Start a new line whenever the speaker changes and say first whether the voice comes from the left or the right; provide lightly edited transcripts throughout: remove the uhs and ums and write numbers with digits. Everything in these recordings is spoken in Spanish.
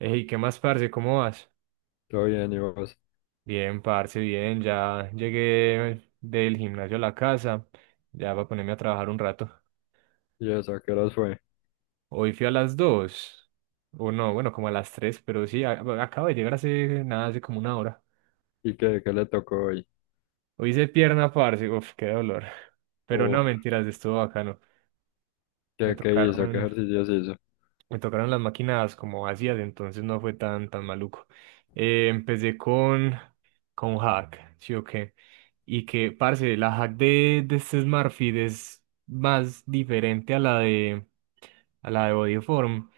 right: Ey, ¿qué más, parce? ¿Cómo vas?
left: Todo bien, ¿y vos?
right: Bien, parce, bien. Ya llegué del gimnasio a la casa. Ya va a ponerme a trabajar un rato.
left: ¿Y eso? ¿A qué horas fue?
right: Hoy fui a las 2. O no, bueno, como a las 3, pero sí, bueno, acabo de llegar hace nada, hace como una hora.
left: ¿Y qué le tocó hoy?
right: Hoy hice pierna, parce. Uf, qué dolor. Pero no,
left: Uf,
right: mentiras, estuvo bacano. Me
left: ¿qué hizo? ¿Qué
right: tocaron,
left: ejercicios hizo?
right: Me tocaron las máquinas como ácidas, entonces no fue tan maluco. Empecé con hack, ¿sí o qué? Y que, parce, la hack de este Smartfit es más diferente a la de Bodyform.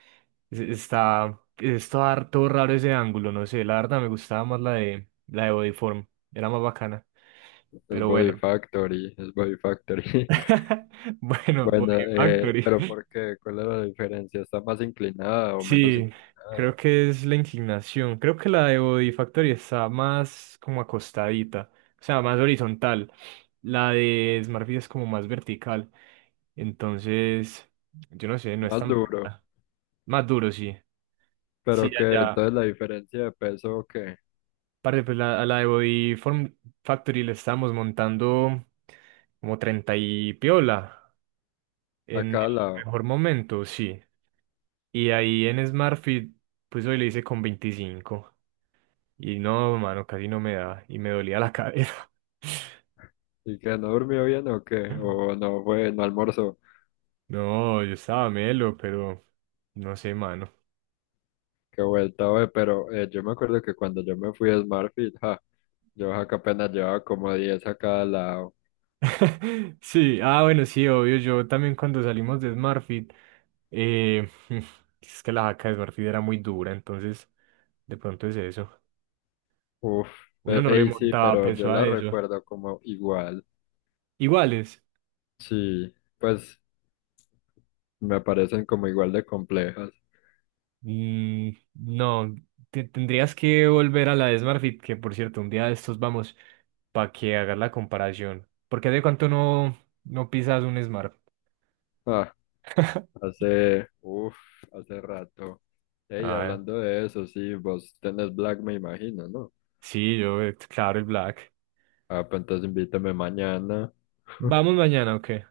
right: Está harto raro ese ángulo, no sé, la verdad me gustaba más la de Bodyform, era más bacana.
left: Es
right: Pero
left: Body
right: bueno,
left: Factory, es Body Factory.
right: bueno,
left: Bueno,
right: Body Factory.
left: pero ¿por qué? ¿Cuál es la diferencia? ¿Está más inclinada o menos
right: Sí, creo
left: inclinada?
right: que es la inclinación. Creo que la de Body Factory está más como acostadita, o sea, más horizontal. La de Smartfit es como más vertical. Entonces, yo no sé, no es
left: Más
right: tan
left: duro.
right: bacana. Más duro, sí. Sí,
left: ¿Pero qué?
right: allá.
left: Entonces la diferencia de peso, ¿qué?
right: Parce, pues a la de Body Form Factory le estábamos montando como 30 y piola
left: A
right: en
left: cada
right: el
left: lado.
right: mejor momento, sí. Y ahí en Smartfit, pues hoy le hice con 25. Y no, mano, casi no me da. Y me dolía la cadera.
left: ¿Y que no durmió bien o qué? ¿O no fue, no almorzó?
right: No, yo estaba melo, pero no sé, mano.
left: Qué vuelta, güey. Pero yo me acuerdo que cuando yo me fui a SmartFit, ja, yo ja, que apenas llevaba como 10 a cada lado.
right: Sí, ah, bueno, sí, obvio. Yo también cuando salimos de Smartfit, eh, es que la jaca de Smartfit era muy dura, entonces de pronto es eso.
left: Uf,
right: Uno no le
left: ey, sí,
right: montaba
left: pero yo
right: peso a
left: las
right: eso.
left: recuerdo como igual.
right: Iguales.
left: Sí, pues me parecen como igual de complejas.
right: Mm, no, tendrías que volver a la de SmartFit, que, por cierto, un día de estos vamos para que hagas la comparación. Porque de cuánto no pisas un Smart.
left: Ah, hace, uf, hace rato. Ey,
right: Ah,
left: hablando de eso, sí, vos tenés Black, me imagino, ¿no?
right: sí, claro, el Black.
left: Ah, pues entonces invítame mañana.
right: ¿Vamos mañana o qué?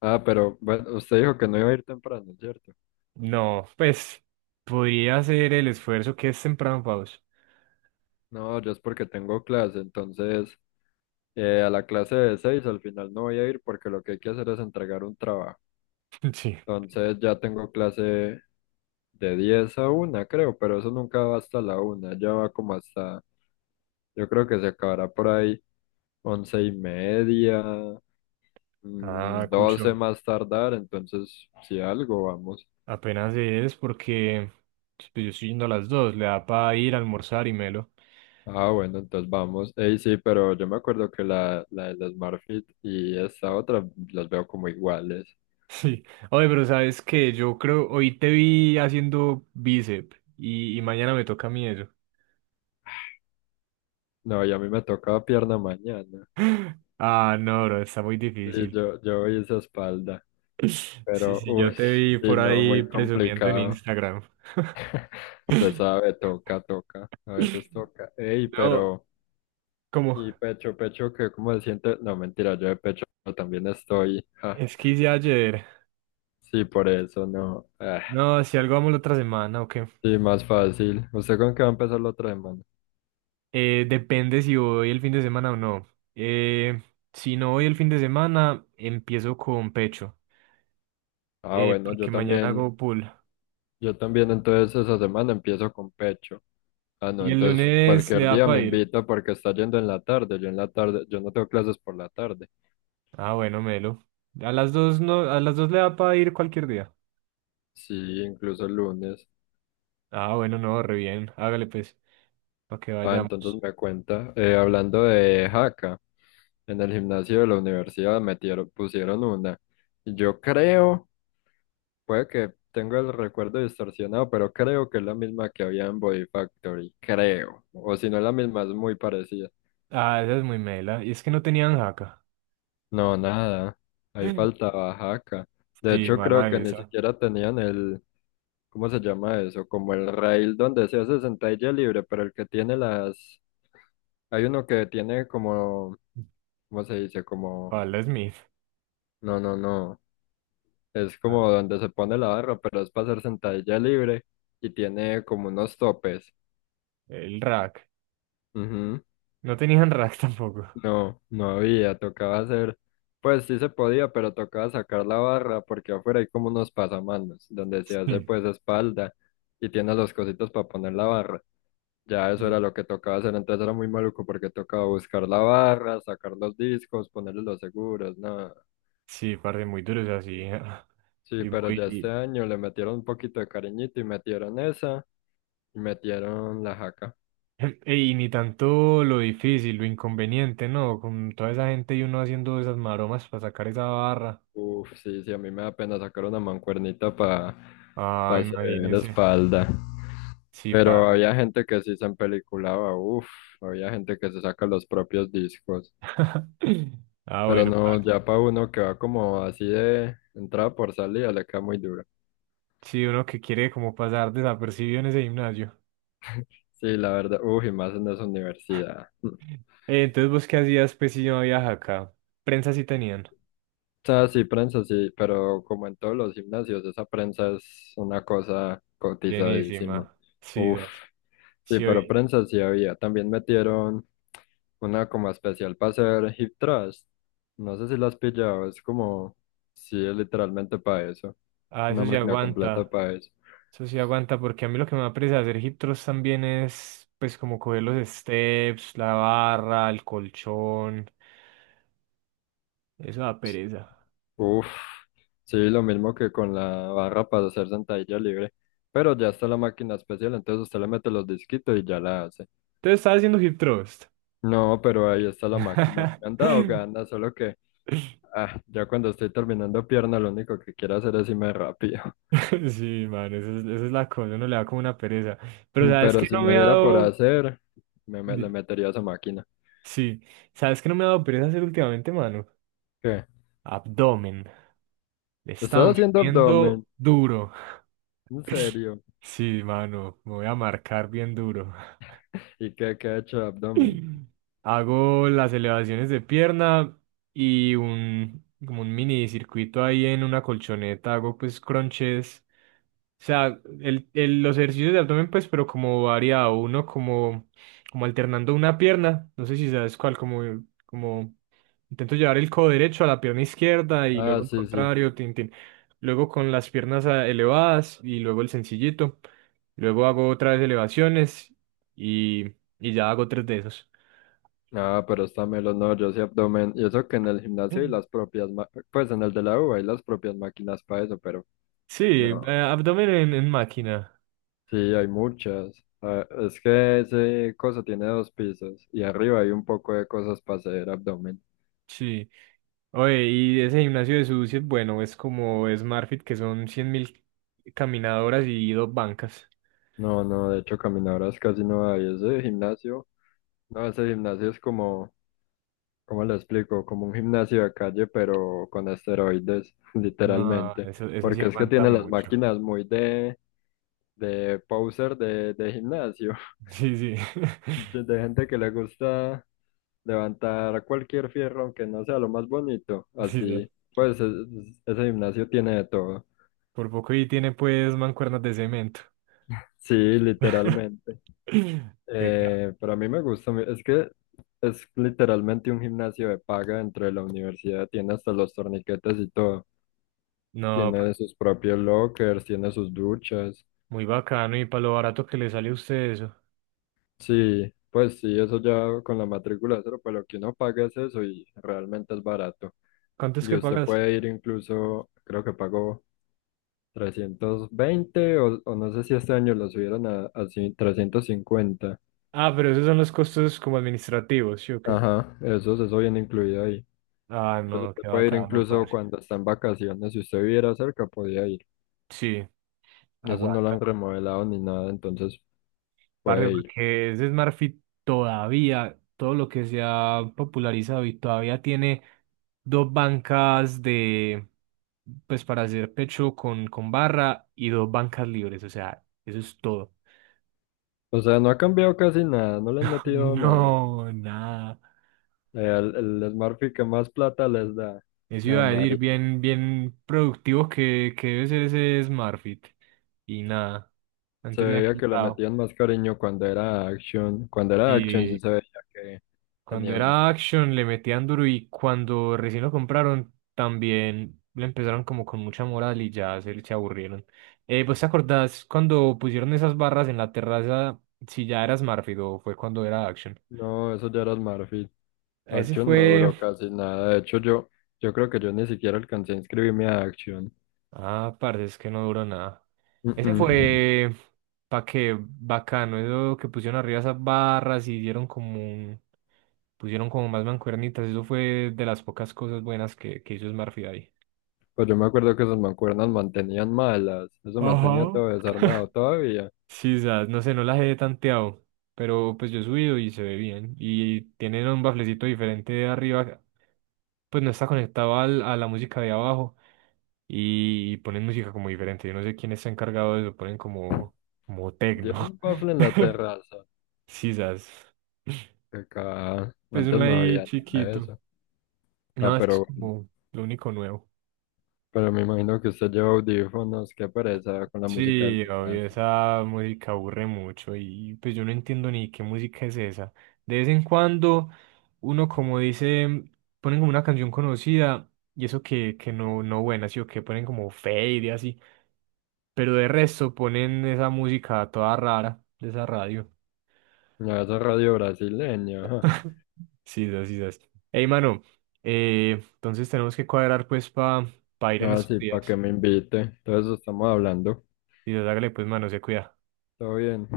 left: Ah, pero bueno, usted dijo que no iba a ir temprano, ¿cierto?
right: No, pues podría hacer el esfuerzo que es temprano, Paus.
left: No, yo es porque tengo clase, entonces a la clase de seis al final no voy a ir porque lo que hay que hacer es entregar un trabajo.
right: Sí.
left: Entonces ya tengo clase de 10 a una creo, pero eso nunca va hasta la una ya va como hasta, yo creo que se acabará por ahí 11:30,
right: Ah,
left: 12
right: Cucho,
left: más tardar, entonces si algo vamos.
right: apenas es porque, pues, yo estoy yendo a las 2, le da para ir a almorzar y melo.
left: Ah, bueno, entonces vamos. Ey, sí, pero yo me acuerdo que la del SmartFit y esta otra las veo como iguales.
right: Sí. Oye, pero sabes que yo creo, hoy te vi haciendo bíceps y mañana me toca a mí eso.
left: No, y a mí me tocaba pierna mañana.
right: Ah, no, bro, está muy
left: Y
right: difícil.
left: yo hice espalda,
right: Sí,
left: pero
right: sí, yo
left: uy,
right: te vi
left: sí,
right: por
left: no,
right: ahí
left: muy
right: presumiendo en
left: complicado.
right: Instagram.
left: Se sabe, toca, toca, a veces toca. Ey,
right: No,
left: pero,
right: como,
left: y pecho, pecho, que cómo se siente, no, mentira, yo de pecho también estoy, ja,
right: es que hice ayer.
left: sí, por eso, no, ah,
right: No, si algo vamos la otra semana, ok.
left: sí, más fácil. ¿Usted con qué va a empezar la otra semana?
right: Depende si voy el fin de semana o no. Eh, si no voy el fin de semana, empiezo con pecho,
left: Ah, bueno,
right: porque mañana hago pull.
left: yo también, entonces esa semana empiezo con pecho. Ah, no,
right: Y el
left: entonces
right: lunes le
left: cualquier
right: da
left: día
right: para
left: me
right: ir.
left: invita porque está yendo en la tarde, yo en la tarde, yo no tengo clases por la tarde,
right: Ah, bueno, melo. A las dos no, a las 2 le da para ir cualquier día.
left: sí, incluso el lunes.
right: Ah, bueno, no, re bien. Hágale, pues, para que
left: Ah,
right: vayamos.
left: entonces me cuenta, hablando de jaca. En el gimnasio de la universidad pusieron una. Y yo creo, puede que tengo el recuerdo distorsionado, pero creo que es la misma que había en Body Factory. Creo. O si no es la misma, es muy parecida.
right: Ah, esa es muy mela. Y es que no tenían jaca.
left: No, nada. Ahí faltaba jaca. De
right: Sí,
left: hecho,
right: mala
left: creo que ni
right: esa.
left: siquiera tenían el, ¿cómo se llama eso? Como el rail donde se hace sentadilla libre, pero el que tiene las... Hay uno que tiene como, ¿cómo se dice? Como...
right: Pablo Smith.
left: No, no, no. Es
right: Ah,
left: como donde se pone la barra, pero es para hacer sentadilla libre y tiene como unos topes.
right: el rack.
left: Ujú.
right: No tenían rack tampoco.
left: No, no había, tocaba hacer, pues sí se podía, pero tocaba sacar la barra porque afuera hay como unos pasamanos donde se hace
right: Sí,
left: pues espalda y tiene los cositos para poner la barra. Ya eso
right: sí,
left: era lo que tocaba hacer, entonces era muy maluco porque tocaba buscar la barra, sacar los discos, ponerle los seguros, nada.
right: sí, parce, muy duros así.
left: Sí,
right: Y
left: pero ya este
right: muy.
left: año le metieron un poquito de cariñito y metieron esa y metieron la jaca.
right: Y ni tanto lo difícil, lo inconveniente, ¿no? Con toda esa gente y uno haciendo esas maromas para sacar esa barra.
left: Uf, sí, sí, a mí me da pena sacar una mancuernita para
right: Ah,
left: hacer
right: imagínese.
left: espalda.
right: Sí,
left: Pero
right: parce.
left: había gente que sí se empeliculaba, uf, había gente que se saca los propios discos.
right: Ah,
left: Pero
right: bueno,
left: no,
right: parce.
left: ya para uno que va como así de entrada por salida, le queda muy duro.
right: Sí, uno que quiere como pasar desapercibido en ese gimnasio.
left: Sí, la verdad, uf, y más en esa universidad.
right: Entonces, ¿vos qué hacías, pues, si no había acá? Prensa sí tenían.
left: O sea, sí, prensa sí, pero como en todos los gimnasios, esa prensa es una cosa cotizadísima.
right: Llenísima. Sí,
left: Uf,
right: das.
left: sí,
right: Sí,
left: pero
right: oí.
left: prensa sí había. También metieron una como especial para hacer hip thrust. No sé si la has pillado, es como, sí, es literalmente para eso,
right: Ah,
left: una
right: eso sí
left: máquina completa
right: aguanta.
left: para eso.
right: Eso sí aguanta, porque a mí lo que me da apresa hacer hip thrust también es, pues, como coger los steps, la barra, el colchón. Eso da pereza.
left: Uf, sí, lo mismo que con la barra para hacer sentadilla libre, pero ya está la máquina especial, entonces usted le mete los disquitos y ya la hace.
right: Entonces, estaba haciendo hip thrust.
left: No, pero ahí está la máquina. Me han dado ganas, solo que ah, ya cuando estoy terminando pierna, lo único que quiero hacer es irme rápido.
right: Sí, mano, eso es la cosa, uno le da como una pereza. Pero sabes
left: Pero
right: que
left: si
right: no
left: me
right: me ha
left: diera por
right: dado.
left: hacer, le
right: di-
left: metería a esa máquina.
right: Sí, sabes que no me ha dado pereza hacer últimamente, mano.
left: ¿Qué?
right: Abdomen. Le he
left: ¿Estás
right: estado
left: haciendo abdomen?
right: metiendo duro.
left: ¿En serio?
right: Sí, mano, me voy a marcar bien duro.
left: ¿Y qué ha hecho de abdomen?
right: Hago las elevaciones de pierna y como un mini circuito ahí en una colchoneta. Hago, pues, crunches. O sea, los ejercicios de abdomen, pues, pero como variado, uno como, como, alternando una pierna, no sé si sabes cuál, como intento llevar el codo derecho a la pierna izquierda y
left: Ah,
right: luego el
left: sí, sí.
right: contrario, tin, tin. Luego con las piernas elevadas y luego el sencillito. Luego hago otra vez elevaciones y, y ya hago tres de esos.
left: Ah, pero está melo, no, yo sí abdomen. Y eso que en el gimnasio hay
right: Mm.
left: las propias, pues en el de la U hay las propias máquinas para eso, pero
right: Sí,
left: no.
right: abdomen en máquina,
left: Sí, hay muchas. Ah, es que ese cosa tiene dos pisos y arriba hay un poco de cosas para hacer abdomen.
right: sí. Oye, y ese gimnasio de Susi es bueno, es como SmartFit, que son 100.000 caminadoras y dos bancas.
left: No, no, de hecho caminadoras casi no hay. Ese gimnasio, no, ese gimnasio es como, ¿cómo lo explico? Como un gimnasio de calle, pero con esteroides,
right: No,
left: literalmente.
right: eso sí
left: Porque es que
right: levanta
left: tiene las
right: mucho.
left: máquinas muy de poser de gimnasio,
right: Sí, sí.
left: de gente que le gusta levantar cualquier fierro, aunque no sea lo más bonito.
right: Sí, sí.
left: Así, pues ese gimnasio tiene de todo.
right: Por poco y tiene, pues, mancuernas de cemento.
left: Sí, literalmente.
right: Qué ca-
left: Pero a mí me gusta, es que es literalmente un gimnasio de paga dentro de la universidad, tiene hasta los torniquetes y todo.
right: No,
left: Tiene sus propios lockers, tiene sus duchas.
right: muy bacano y para lo barato que le sale a usted eso.
left: Sí, pues sí, eso ya con la matrícula cero, pues lo que uno paga es eso y realmente es barato.
right: ¿Cuánto es
left: Y
right: que
left: usted
right: pagas?
left: puede ir incluso, creo que pagó 320 o no sé si este año lo subieron a 350.
right: Ah, pero esos son los costos como administrativos, ¿sí o qué?
left: Ajá, eso viene incluido ahí.
right: Ah,
left: Entonces
right: no,
left: usted
right: qué
left: puede ir
right: bacano,
left: incluso
right: parce.
left: cuando está en vacaciones, si usted viviera cerca, podía ir.
right: Sí,
left: Eso no lo
right: aguanta.
left: han remodelado ni nada, entonces
right: Parce,
left: puede ir.
right: porque ese Smart Fit todavía, todo lo que se ha popularizado, y todavía tiene dos bancas de, pues, para hacer pecho con barra y dos bancas libres, o sea, eso es todo.
left: O sea, no ha cambiado casi nada, no le han metido nada.
right: No, nada.
left: El Smurfy que más plata les da.
right: Eso
left: Ah,
right: iba a decir,
left: Mari.
right: bien, bien productivo que debe ser ese Smart Fit. Y nada,
left: Se
right: antes le han
left: veía que le
right: quitado.
left: metían más cariño cuando era Action. Cuando era Action sí
right: Sí.
left: se veía que
right: Cuando
left: tenía sus...
right: era Action le metían duro, y cuando recién lo compraron también le empezaron como con mucha moral y ya se aburrieron. ¿Vos te acordás cuando pusieron esas barras en la terraza, si ya era Smartfit o fue cuando era Action?
left: No, eso ya era Smurfy.
right: Ese
left: Action no
right: fue.
left: duró casi nada. De hecho, yo creo que yo ni siquiera alcancé a inscribirme a Action.
right: Ah, parce, es que no duró nada. Ese
left: Mm-mm.
right: fue. Pa' que bacano, eso que pusieron arriba esas barras y dieron como un. Pusieron como más mancuernitas, eso fue de las pocas cosas buenas que hizo Smartfit ahí.
left: Pues yo me acuerdo que esas mancuernas mantenían malas. Eso mantenía
right: Ajá.
left: todo desarmado todavía.
right: Sí, sas, no sé, no las he tanteado, pero, pues, yo he subido y se ve bien. Y tienen un baflecito diferente de arriba, pues no está conectado a la música de abajo y ponen música como diferente. Yo no sé quién está encargado de eso, ponen como,
left: Dieron
right: tecno.
left: un bafle en la terraza.
right: Sí, sas.
left: Que acá
right: Pues
left: antes
right: uno
left: no
right: ahí
left: había nada de
right: chiquito.
left: eso. Ah,
right: No, eso
left: pero
right: es
left: bueno.
right: como lo único nuevo.
left: Pero me imagino que usted lleva audífonos, qué pereza con la música del
right: Sí, obvio,
left: gimnasio.
right: esa música aburre mucho y, pues, yo no entiendo ni qué música es esa. De vez en cuando uno como dice, ponen como una canción conocida, y eso que no buena, sí, o que ponen como fade y así, pero de resto ponen esa música toda rara de esa radio.
left: Ya esa radio brasileña, ajá.
right: Sí, sí, sí. Sí. Ey, mano, entonces tenemos que cuadrar, pues, para ir en
left: Ah,
right: estos
left: sí, para que
right: días.
left: me invite. Entonces estamos hablando.
right: Y hágale, pues, mano, se cuida.
left: Todo bien.